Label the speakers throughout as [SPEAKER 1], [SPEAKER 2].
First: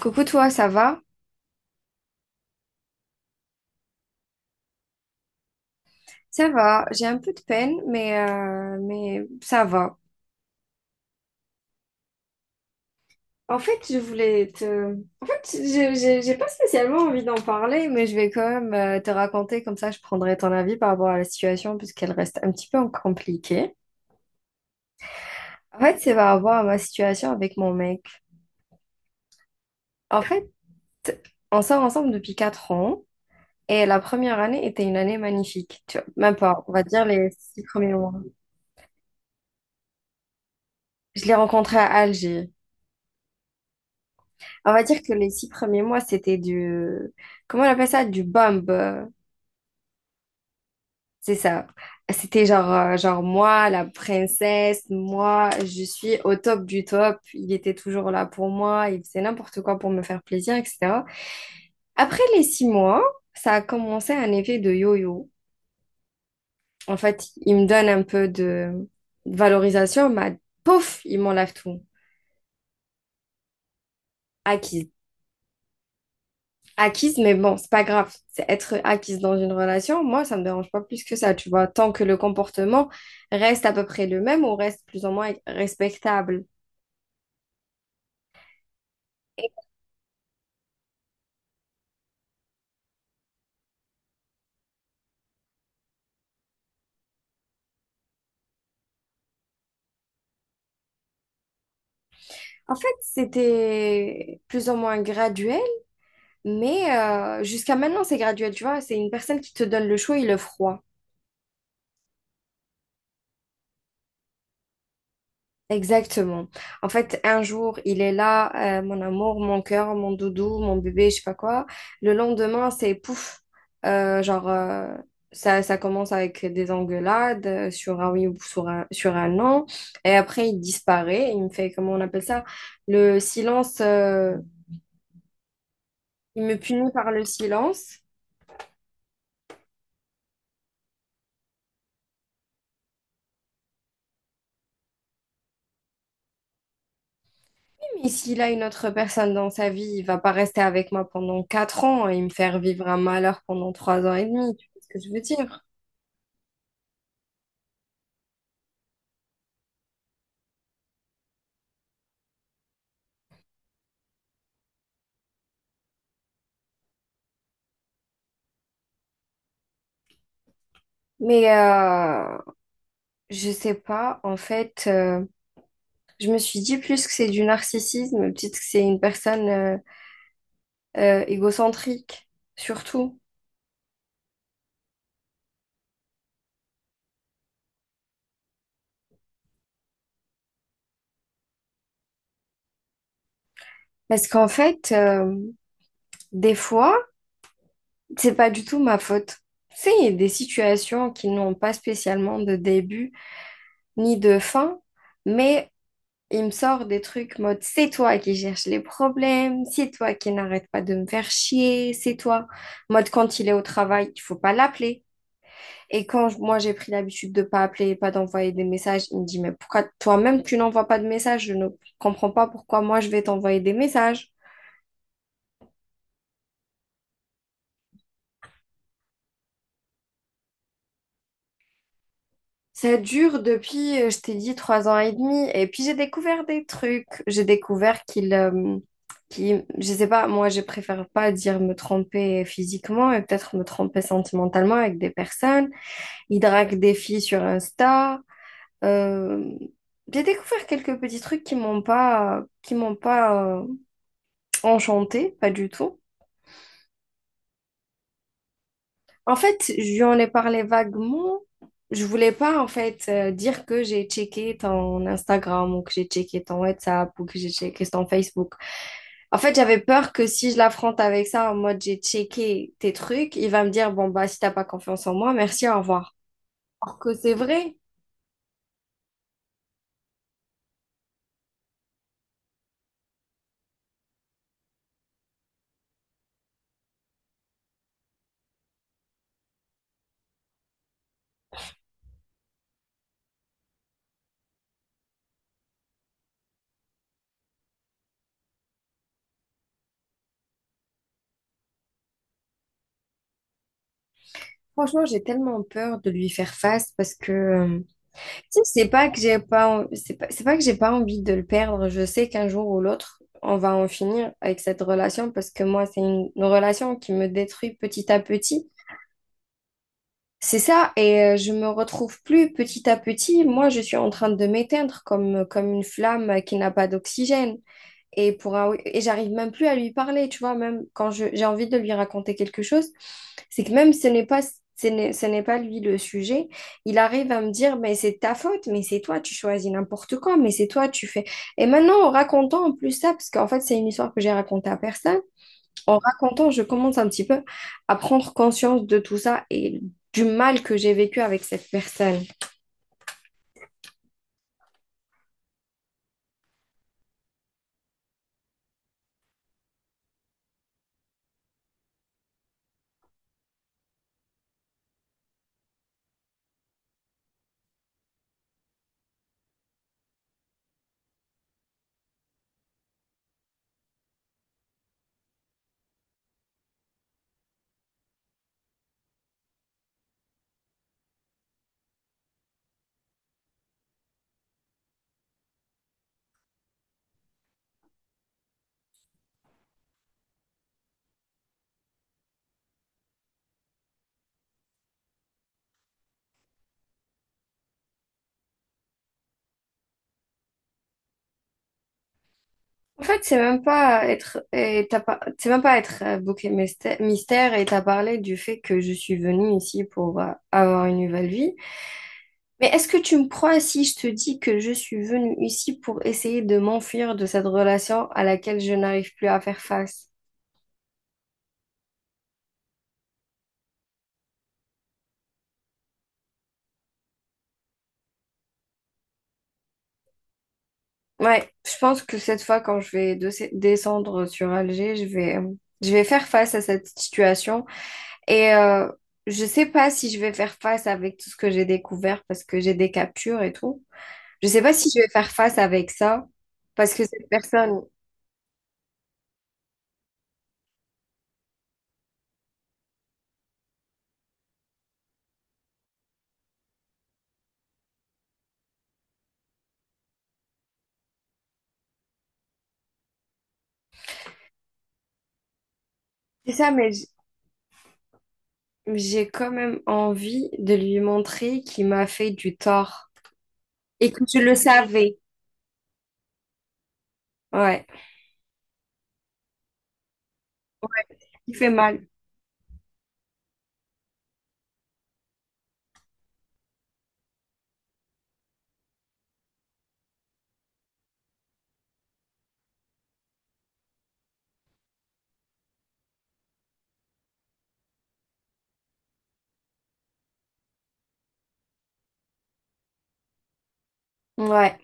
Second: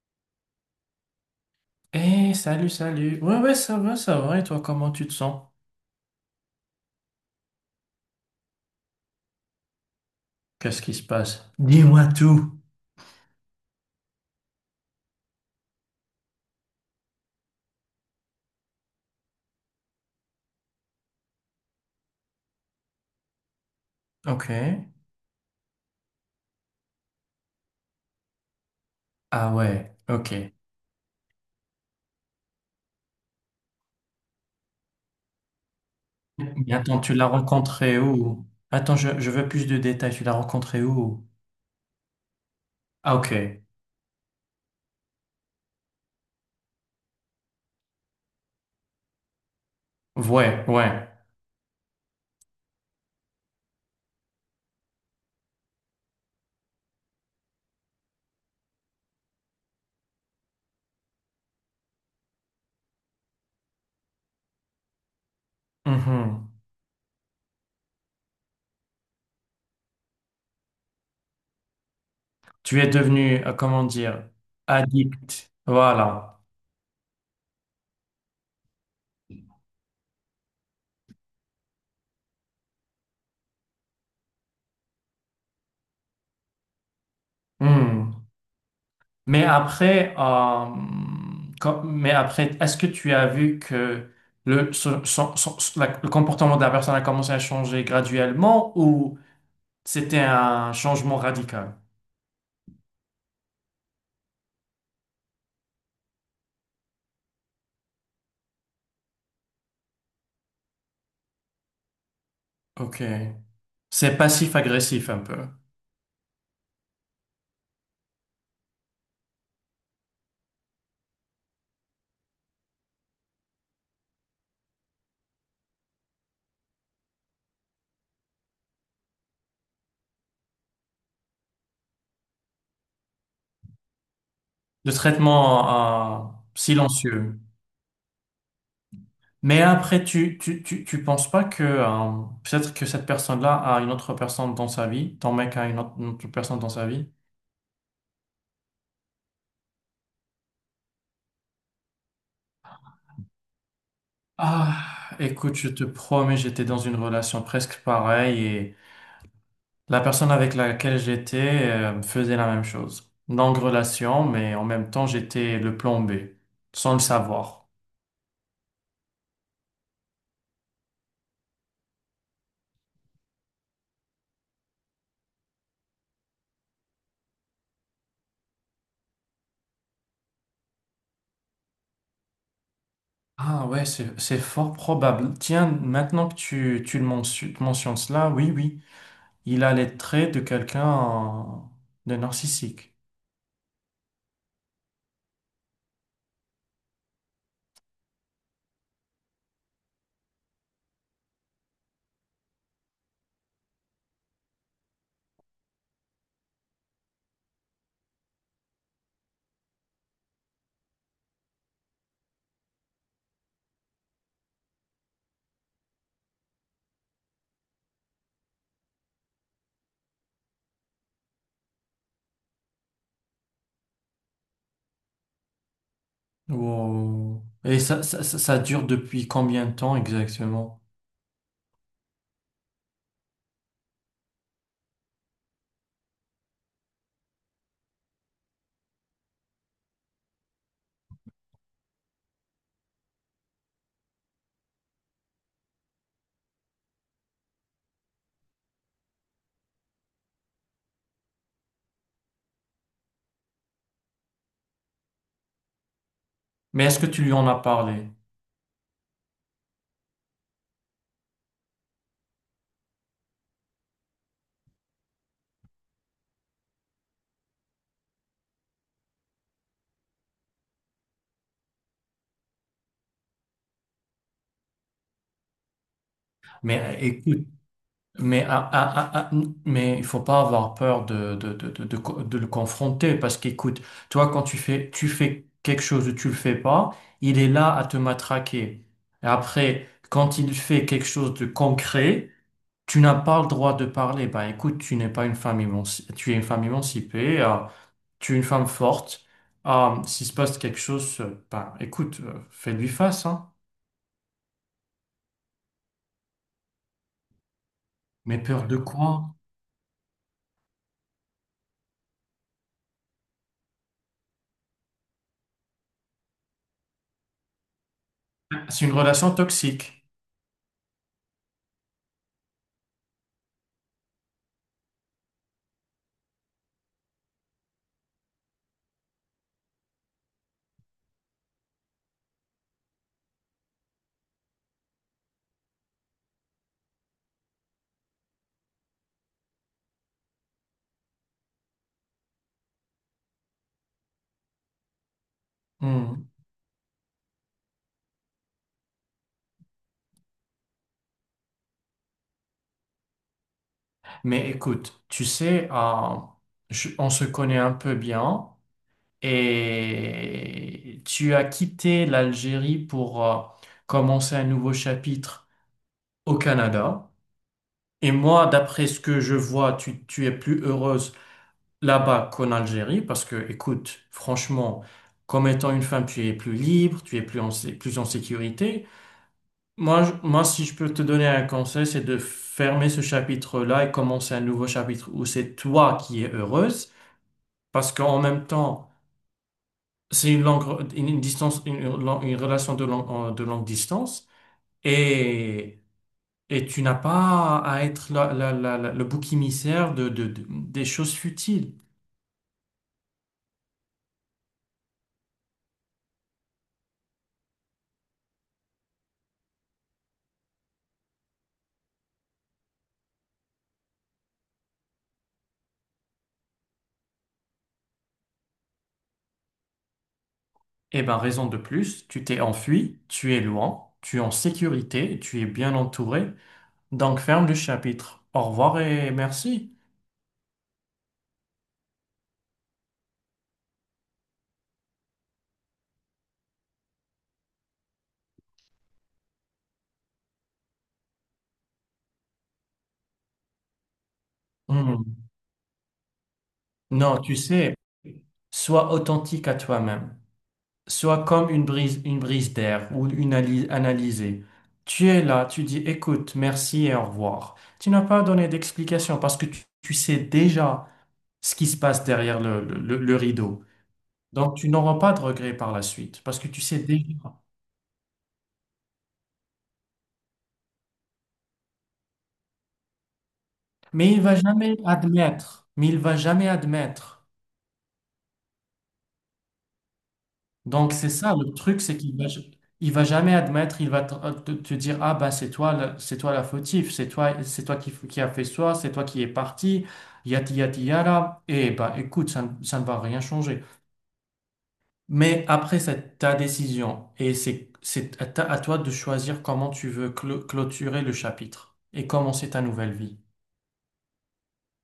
[SPEAKER 1] Coucou toi, ça va?
[SPEAKER 2] Eh, salut, salut. Ouais, ouais, ça va, ça va. Et toi, comment tu te sens?
[SPEAKER 1] Ça va, j'ai un peu de peine, mais ça va.
[SPEAKER 2] Qu'est-ce qui se passe? Dis-moi tout.
[SPEAKER 1] En fait, je voulais te... En fait, j'ai pas spécialement envie d'en parler, mais je vais quand même te raconter, comme ça je prendrai ton avis par rapport à la situation, puisqu'elle reste un petit peu compliquée.
[SPEAKER 2] Ok.
[SPEAKER 1] En fait, c'est par rapport à ma situation avec mon mec.
[SPEAKER 2] Ah ouais,
[SPEAKER 1] En fait,
[SPEAKER 2] ok.
[SPEAKER 1] on sort ensemble depuis 4 ans, et la première année était une année magnifique. Tu vois, même pas, on
[SPEAKER 2] Mais
[SPEAKER 1] va
[SPEAKER 2] attends,
[SPEAKER 1] dire
[SPEAKER 2] tu l'as
[SPEAKER 1] les six premiers
[SPEAKER 2] rencontré
[SPEAKER 1] mois.
[SPEAKER 2] où? Attends, je veux plus de détails. Tu l'as rencontré
[SPEAKER 1] Je
[SPEAKER 2] où?
[SPEAKER 1] l'ai rencontré à Alger.
[SPEAKER 2] Ah, ok.
[SPEAKER 1] On va dire que les six premiers mois, c'était du... Comment on appelle ça? Du bomb.
[SPEAKER 2] Ouais, ouais.
[SPEAKER 1] C'est ça. C'était genre moi, la princesse, moi, je suis au top du top. Il était toujours là pour moi, il faisait n'importe quoi pour me faire plaisir, etc. Après les six mois, ça a commencé un effet de yo-yo.
[SPEAKER 2] Mhm.
[SPEAKER 1] En fait, il me donne un peu de valorisation, mais pouf, il m'enlève tout.
[SPEAKER 2] Tu es devenu, comment dire,
[SPEAKER 1] Acquis
[SPEAKER 2] addict. Voilà.
[SPEAKER 1] acquise, mais bon, c'est pas grave. C'est être acquise dans une relation, moi, ça me dérange pas plus que ça, tu vois. Tant que le comportement reste à peu près le même ou reste plus ou moins respectable.
[SPEAKER 2] Hmm. Mais
[SPEAKER 1] Et
[SPEAKER 2] après, mais après, est-ce que tu as vu que le comportement de la personne a commencé à changer graduellement ou c'était un changement radical?
[SPEAKER 1] en fait, c'était plus ou moins graduel, mais jusqu'à maintenant, c'est graduel, tu vois. C'est une personne qui te donne le chaud et le froid.
[SPEAKER 2] Ok. C'est passif-agressif un peu.
[SPEAKER 1] Exactement. En fait, un jour, il est là, mon amour, mon cœur, mon doudou, mon bébé, je sais pas quoi. Le lendemain, c'est pouf. Euh, genre, euh, ça commence avec des engueulades sur un oui ou sur un non. Et après, il disparaît. Il me fait, comment on appelle ça? Le silence.
[SPEAKER 2] De traitement,
[SPEAKER 1] Il me punit par le
[SPEAKER 2] silencieux.
[SPEAKER 1] silence.
[SPEAKER 2] Mais après, tu penses pas que peut-être que cette personne-là a une autre personne dans sa vie, ton mec a une autre personne dans sa vie?
[SPEAKER 1] Mais s'il a une autre personne dans sa vie, il va pas rester avec moi pendant quatre ans et me faire vivre un malheur pendant trois ans et demi. Tu vois
[SPEAKER 2] Ah,
[SPEAKER 1] ce que je veux
[SPEAKER 2] écoute,
[SPEAKER 1] dire?
[SPEAKER 2] je te promets, j'étais dans une relation presque pareille et la personne avec laquelle j'étais faisait la même chose. Longue relation, mais en même temps, j'étais le plan B, sans le savoir.
[SPEAKER 1] Mais euh, Je sais pas, en fait, je me suis dit plus que c'est du narcissisme, peut-être que c'est une personne égocentrique, surtout.
[SPEAKER 2] Ah ouais, c'est fort probable. Tiens, maintenant que tu le mentionnes, mentionnes cela, oui, oui, il a les traits de quelqu'un de narcissique.
[SPEAKER 1] Parce qu'en fait, des fois, c'est pas du tout ma faute. Tu sais, il y a des situations qui n'ont pas spécialement de début ni de fin, mais il me sort des trucs mode c'est toi qui cherches les problèmes, c'est toi qui n'arrête pas de me faire chier, c'est toi. Mode quand il est au travail, il faut pas l'appeler. Et moi j'ai pris l'habitude de pas appeler pas d'envoyer des messages, il me dit, mais pourquoi toi-même tu n'envoies pas de messages? Je ne comprends pas pourquoi moi je vais t'envoyer des messages.
[SPEAKER 2] Wow. Et ça dure depuis combien de temps exactement?
[SPEAKER 1] Ça dure depuis, je t'ai dit, trois ans et demi. Et puis j'ai découvert des trucs. J'ai découvert je sais pas, moi je préfère pas dire me tromper physiquement et peut-être me tromper sentimentalement avec des personnes. Il drague des filles sur Insta. Euh, j'ai découvert quelques petits trucs qui m'ont pas enchantée, pas du tout.
[SPEAKER 2] Mais est-ce que tu lui en as parlé?
[SPEAKER 1] En fait, je lui en ai parlé vaguement. Je voulais pas, en fait, dire que j'ai checké ton Instagram ou que j'ai checké ton WhatsApp ou que j'ai checké ton Facebook. En fait, j'avais peur que si je l'affronte avec ça, en mode j'ai checké tes trucs, il va me dire, bon, bah, si t'as pas confiance en moi, merci, au revoir.
[SPEAKER 2] Mais
[SPEAKER 1] Or que c'est
[SPEAKER 2] écoute,
[SPEAKER 1] vrai.
[SPEAKER 2] mais, mais il faut pas avoir peur de le confronter parce qu'écoute, toi, quand tu fais quelque chose ou tu le fais pas, il est là à te matraquer. Et après, quand il fait quelque chose de concret, tu n'as pas le droit de parler. Ben écoute, tu n'es pas une femme émancipée, tu es une femme émancipée. Tu es une femme forte. Ah, s'il se passe quelque chose, ben, écoute, fais-lui face, hein.
[SPEAKER 1] Franchement, j'ai tellement peur de lui faire face parce que, tu
[SPEAKER 2] Mais
[SPEAKER 1] sais,
[SPEAKER 2] peur de
[SPEAKER 1] c'est pas que
[SPEAKER 2] quoi?
[SPEAKER 1] j'ai pas, en- c'est pas que j'ai pas envie de le perdre. Je sais qu'un jour ou l'autre, on va en finir avec cette relation parce que moi, c'est une relation qui me détruit petit à petit.
[SPEAKER 2] C'est une relation toxique.
[SPEAKER 1] C'est ça, et je me retrouve plus petit à petit. Moi, je suis en train de m'éteindre comme, comme une flamme qui n'a pas d'oxygène. Et, et j'arrive même plus à lui parler, tu vois, même j'ai envie de lui raconter quelque chose, c'est que même ce n'est pas lui le sujet, il arrive à me dire, mais c'est ta faute, mais c'est toi, tu choisis n'importe quoi, mais c'est toi, tu fais. Et maintenant, en racontant en plus ça, parce qu'en fait, c'est une histoire que j'ai racontée à personne, en
[SPEAKER 2] Hmm.
[SPEAKER 1] racontant, je commence un petit peu à prendre conscience de tout ça et du mal que j'ai vécu avec cette personne.
[SPEAKER 2] Mais écoute, tu sais, on se connaît un peu bien et tu as quitté l'Algérie pour commencer un nouveau chapitre au Canada. Et moi, d'après ce que je vois, tu es plus heureuse là-bas qu'en Algérie parce que, écoute, franchement, comme étant une femme, tu es plus libre, tu es plus en, plus en sécurité. Moi, si je peux te donner un conseil, c'est de fermer ce chapitre-là et commencer un nouveau chapitre où c'est toi qui es heureuse parce qu'en même temps, c'est une langue, une distance, une relation de longue distance et, et tu n'as pas à être le bouc émissaire de des choses futiles.
[SPEAKER 1] En fait, c'est même pas être, et t'as pas, c'est même pas être bouc et mystère, et t'as parlé du fait que je suis venue ici pour avoir une nouvelle vie. Mais est-ce que tu me crois si je te dis que je suis venue ici pour essayer de m'enfuir de cette relation à laquelle je n'arrive plus à faire face?
[SPEAKER 2] Eh ben, raison de plus, tu t'es enfui, tu es loin, tu es en sécurité, tu es bien entouré. Donc, ferme le chapitre. Au revoir et merci.
[SPEAKER 1] Ouais, je pense que cette fois, quand je vais descendre sur Alger, je vais faire face à cette situation et je sais pas si je vais faire face avec tout ce que j'ai découvert parce que j'ai des captures et tout. Je sais pas si je vais
[SPEAKER 2] Hmm.
[SPEAKER 1] faire face avec ça, parce que
[SPEAKER 2] Non,
[SPEAKER 1] cette
[SPEAKER 2] tu sais,
[SPEAKER 1] personne,
[SPEAKER 2] sois authentique à toi-même. Sois comme une brise d'air ou une analysée. Tu es là, tu dis écoute, merci et au revoir. Tu n'as pas donné d'explication parce que tu sais déjà ce qui se passe derrière le rideau. Donc, tu n'auras pas de regrets par la suite parce que
[SPEAKER 1] c'est
[SPEAKER 2] tu
[SPEAKER 1] ça,
[SPEAKER 2] sais
[SPEAKER 1] mais
[SPEAKER 2] déjà.
[SPEAKER 1] j'ai quand même envie de lui montrer qu'il m'a fait du tort et
[SPEAKER 2] Mais il
[SPEAKER 1] que
[SPEAKER 2] va
[SPEAKER 1] je le
[SPEAKER 2] jamais
[SPEAKER 1] savais.
[SPEAKER 2] admettre. Mais il va jamais admettre.
[SPEAKER 1] Ouais,
[SPEAKER 2] Donc c'est ça le
[SPEAKER 1] il fait
[SPEAKER 2] truc, c'est
[SPEAKER 1] mal.
[SPEAKER 2] qu'il va, il va jamais admettre. Il va te, te dire ah bah c'est toi, c'est toi la fautive, c'est toi qui a fait ça, c'est toi qui est parti, yati yati yara. Et bah écoute, ça ne va rien changer. Mais après c'est ta décision et c'est à à toi de choisir comment tu veux clôturer le chapitre et commencer ta nouvelle vie.
[SPEAKER 1] Ouais,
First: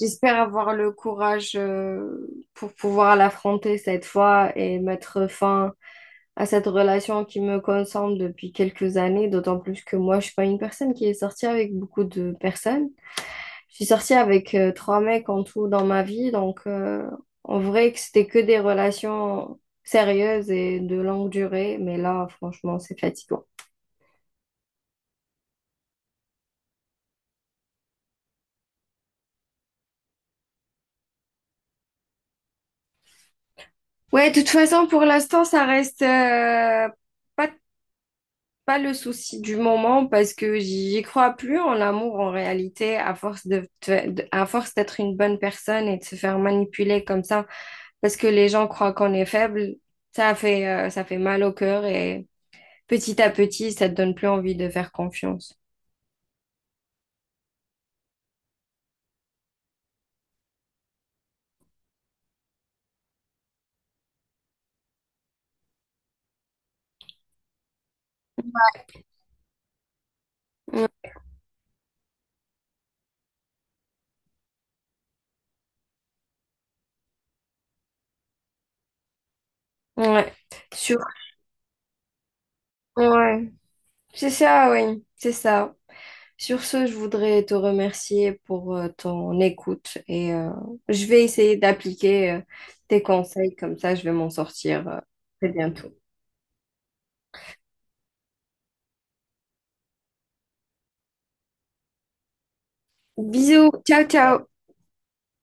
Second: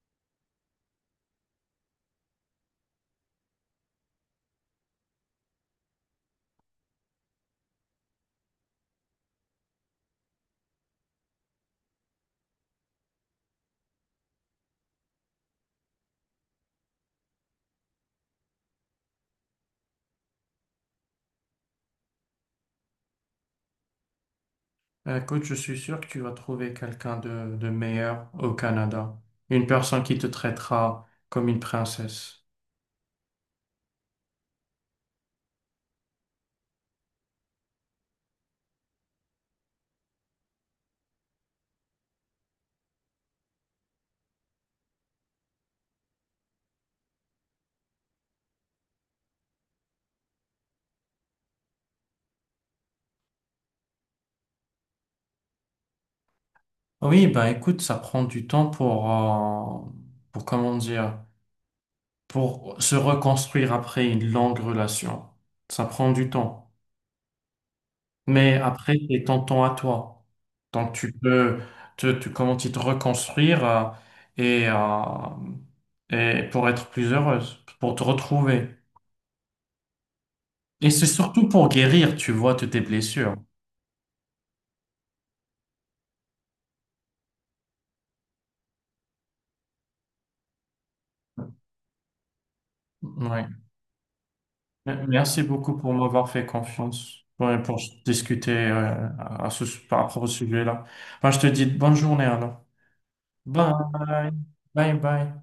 [SPEAKER 1] j'espère avoir le courage pour pouvoir l'affronter cette fois et mettre fin à cette relation qui me consomme depuis quelques années, d'autant plus que moi, je suis pas une personne qui est sortie avec beaucoup de personnes. Je suis sortie avec trois mecs en tout dans ma vie, donc en vrai que c'était que des relations sérieuses et de longue durée, mais là, franchement, c'est fatigant.
[SPEAKER 2] Écoute, je suis sûr que tu vas trouver quelqu'un de meilleur au Canada. Une personne qui te traitera comme une princesse.
[SPEAKER 1] Ouais, de toute façon, pour l'instant, ça reste pas, pas le souci du moment parce que j'y crois plus en l'amour en réalité, à force de, à force d'être une bonne personne et de se faire manipuler comme ça, parce que les gens croient qu'on est faible, ça fait mal au cœur et petit à petit, ça te donne plus envie de faire confiance.
[SPEAKER 2] Oui, ben écoute, ça prend du temps pour comment dire, pour se reconstruire après une longue relation. Ça prend du temps. Mais après, c'est ton temps à toi.
[SPEAKER 1] Mm.
[SPEAKER 2] Donc tu peux comment dire, te reconstruire et, euh, et pour être plus heureuse, pour te retrouver.
[SPEAKER 1] Ouais.
[SPEAKER 2] Et
[SPEAKER 1] Sur...
[SPEAKER 2] c'est surtout pour guérir, tu vois, de tes blessures.
[SPEAKER 1] Ouais. C'est ça, oui. C'est ça. Sur ce, je voudrais te remercier pour ton écoute et je vais essayer d'appliquer tes
[SPEAKER 2] Oui.
[SPEAKER 1] conseils, comme ça je vais m'en sortir
[SPEAKER 2] Merci
[SPEAKER 1] très
[SPEAKER 2] beaucoup
[SPEAKER 1] bientôt.
[SPEAKER 2] pour m'avoir fait confiance ouais, pour discuter à ce, par rapport au sujet-là. Enfin, je te dis bonne journée alors.
[SPEAKER 1] Bisous,
[SPEAKER 2] Bye.
[SPEAKER 1] ciao, ciao.
[SPEAKER 2] Bye bye.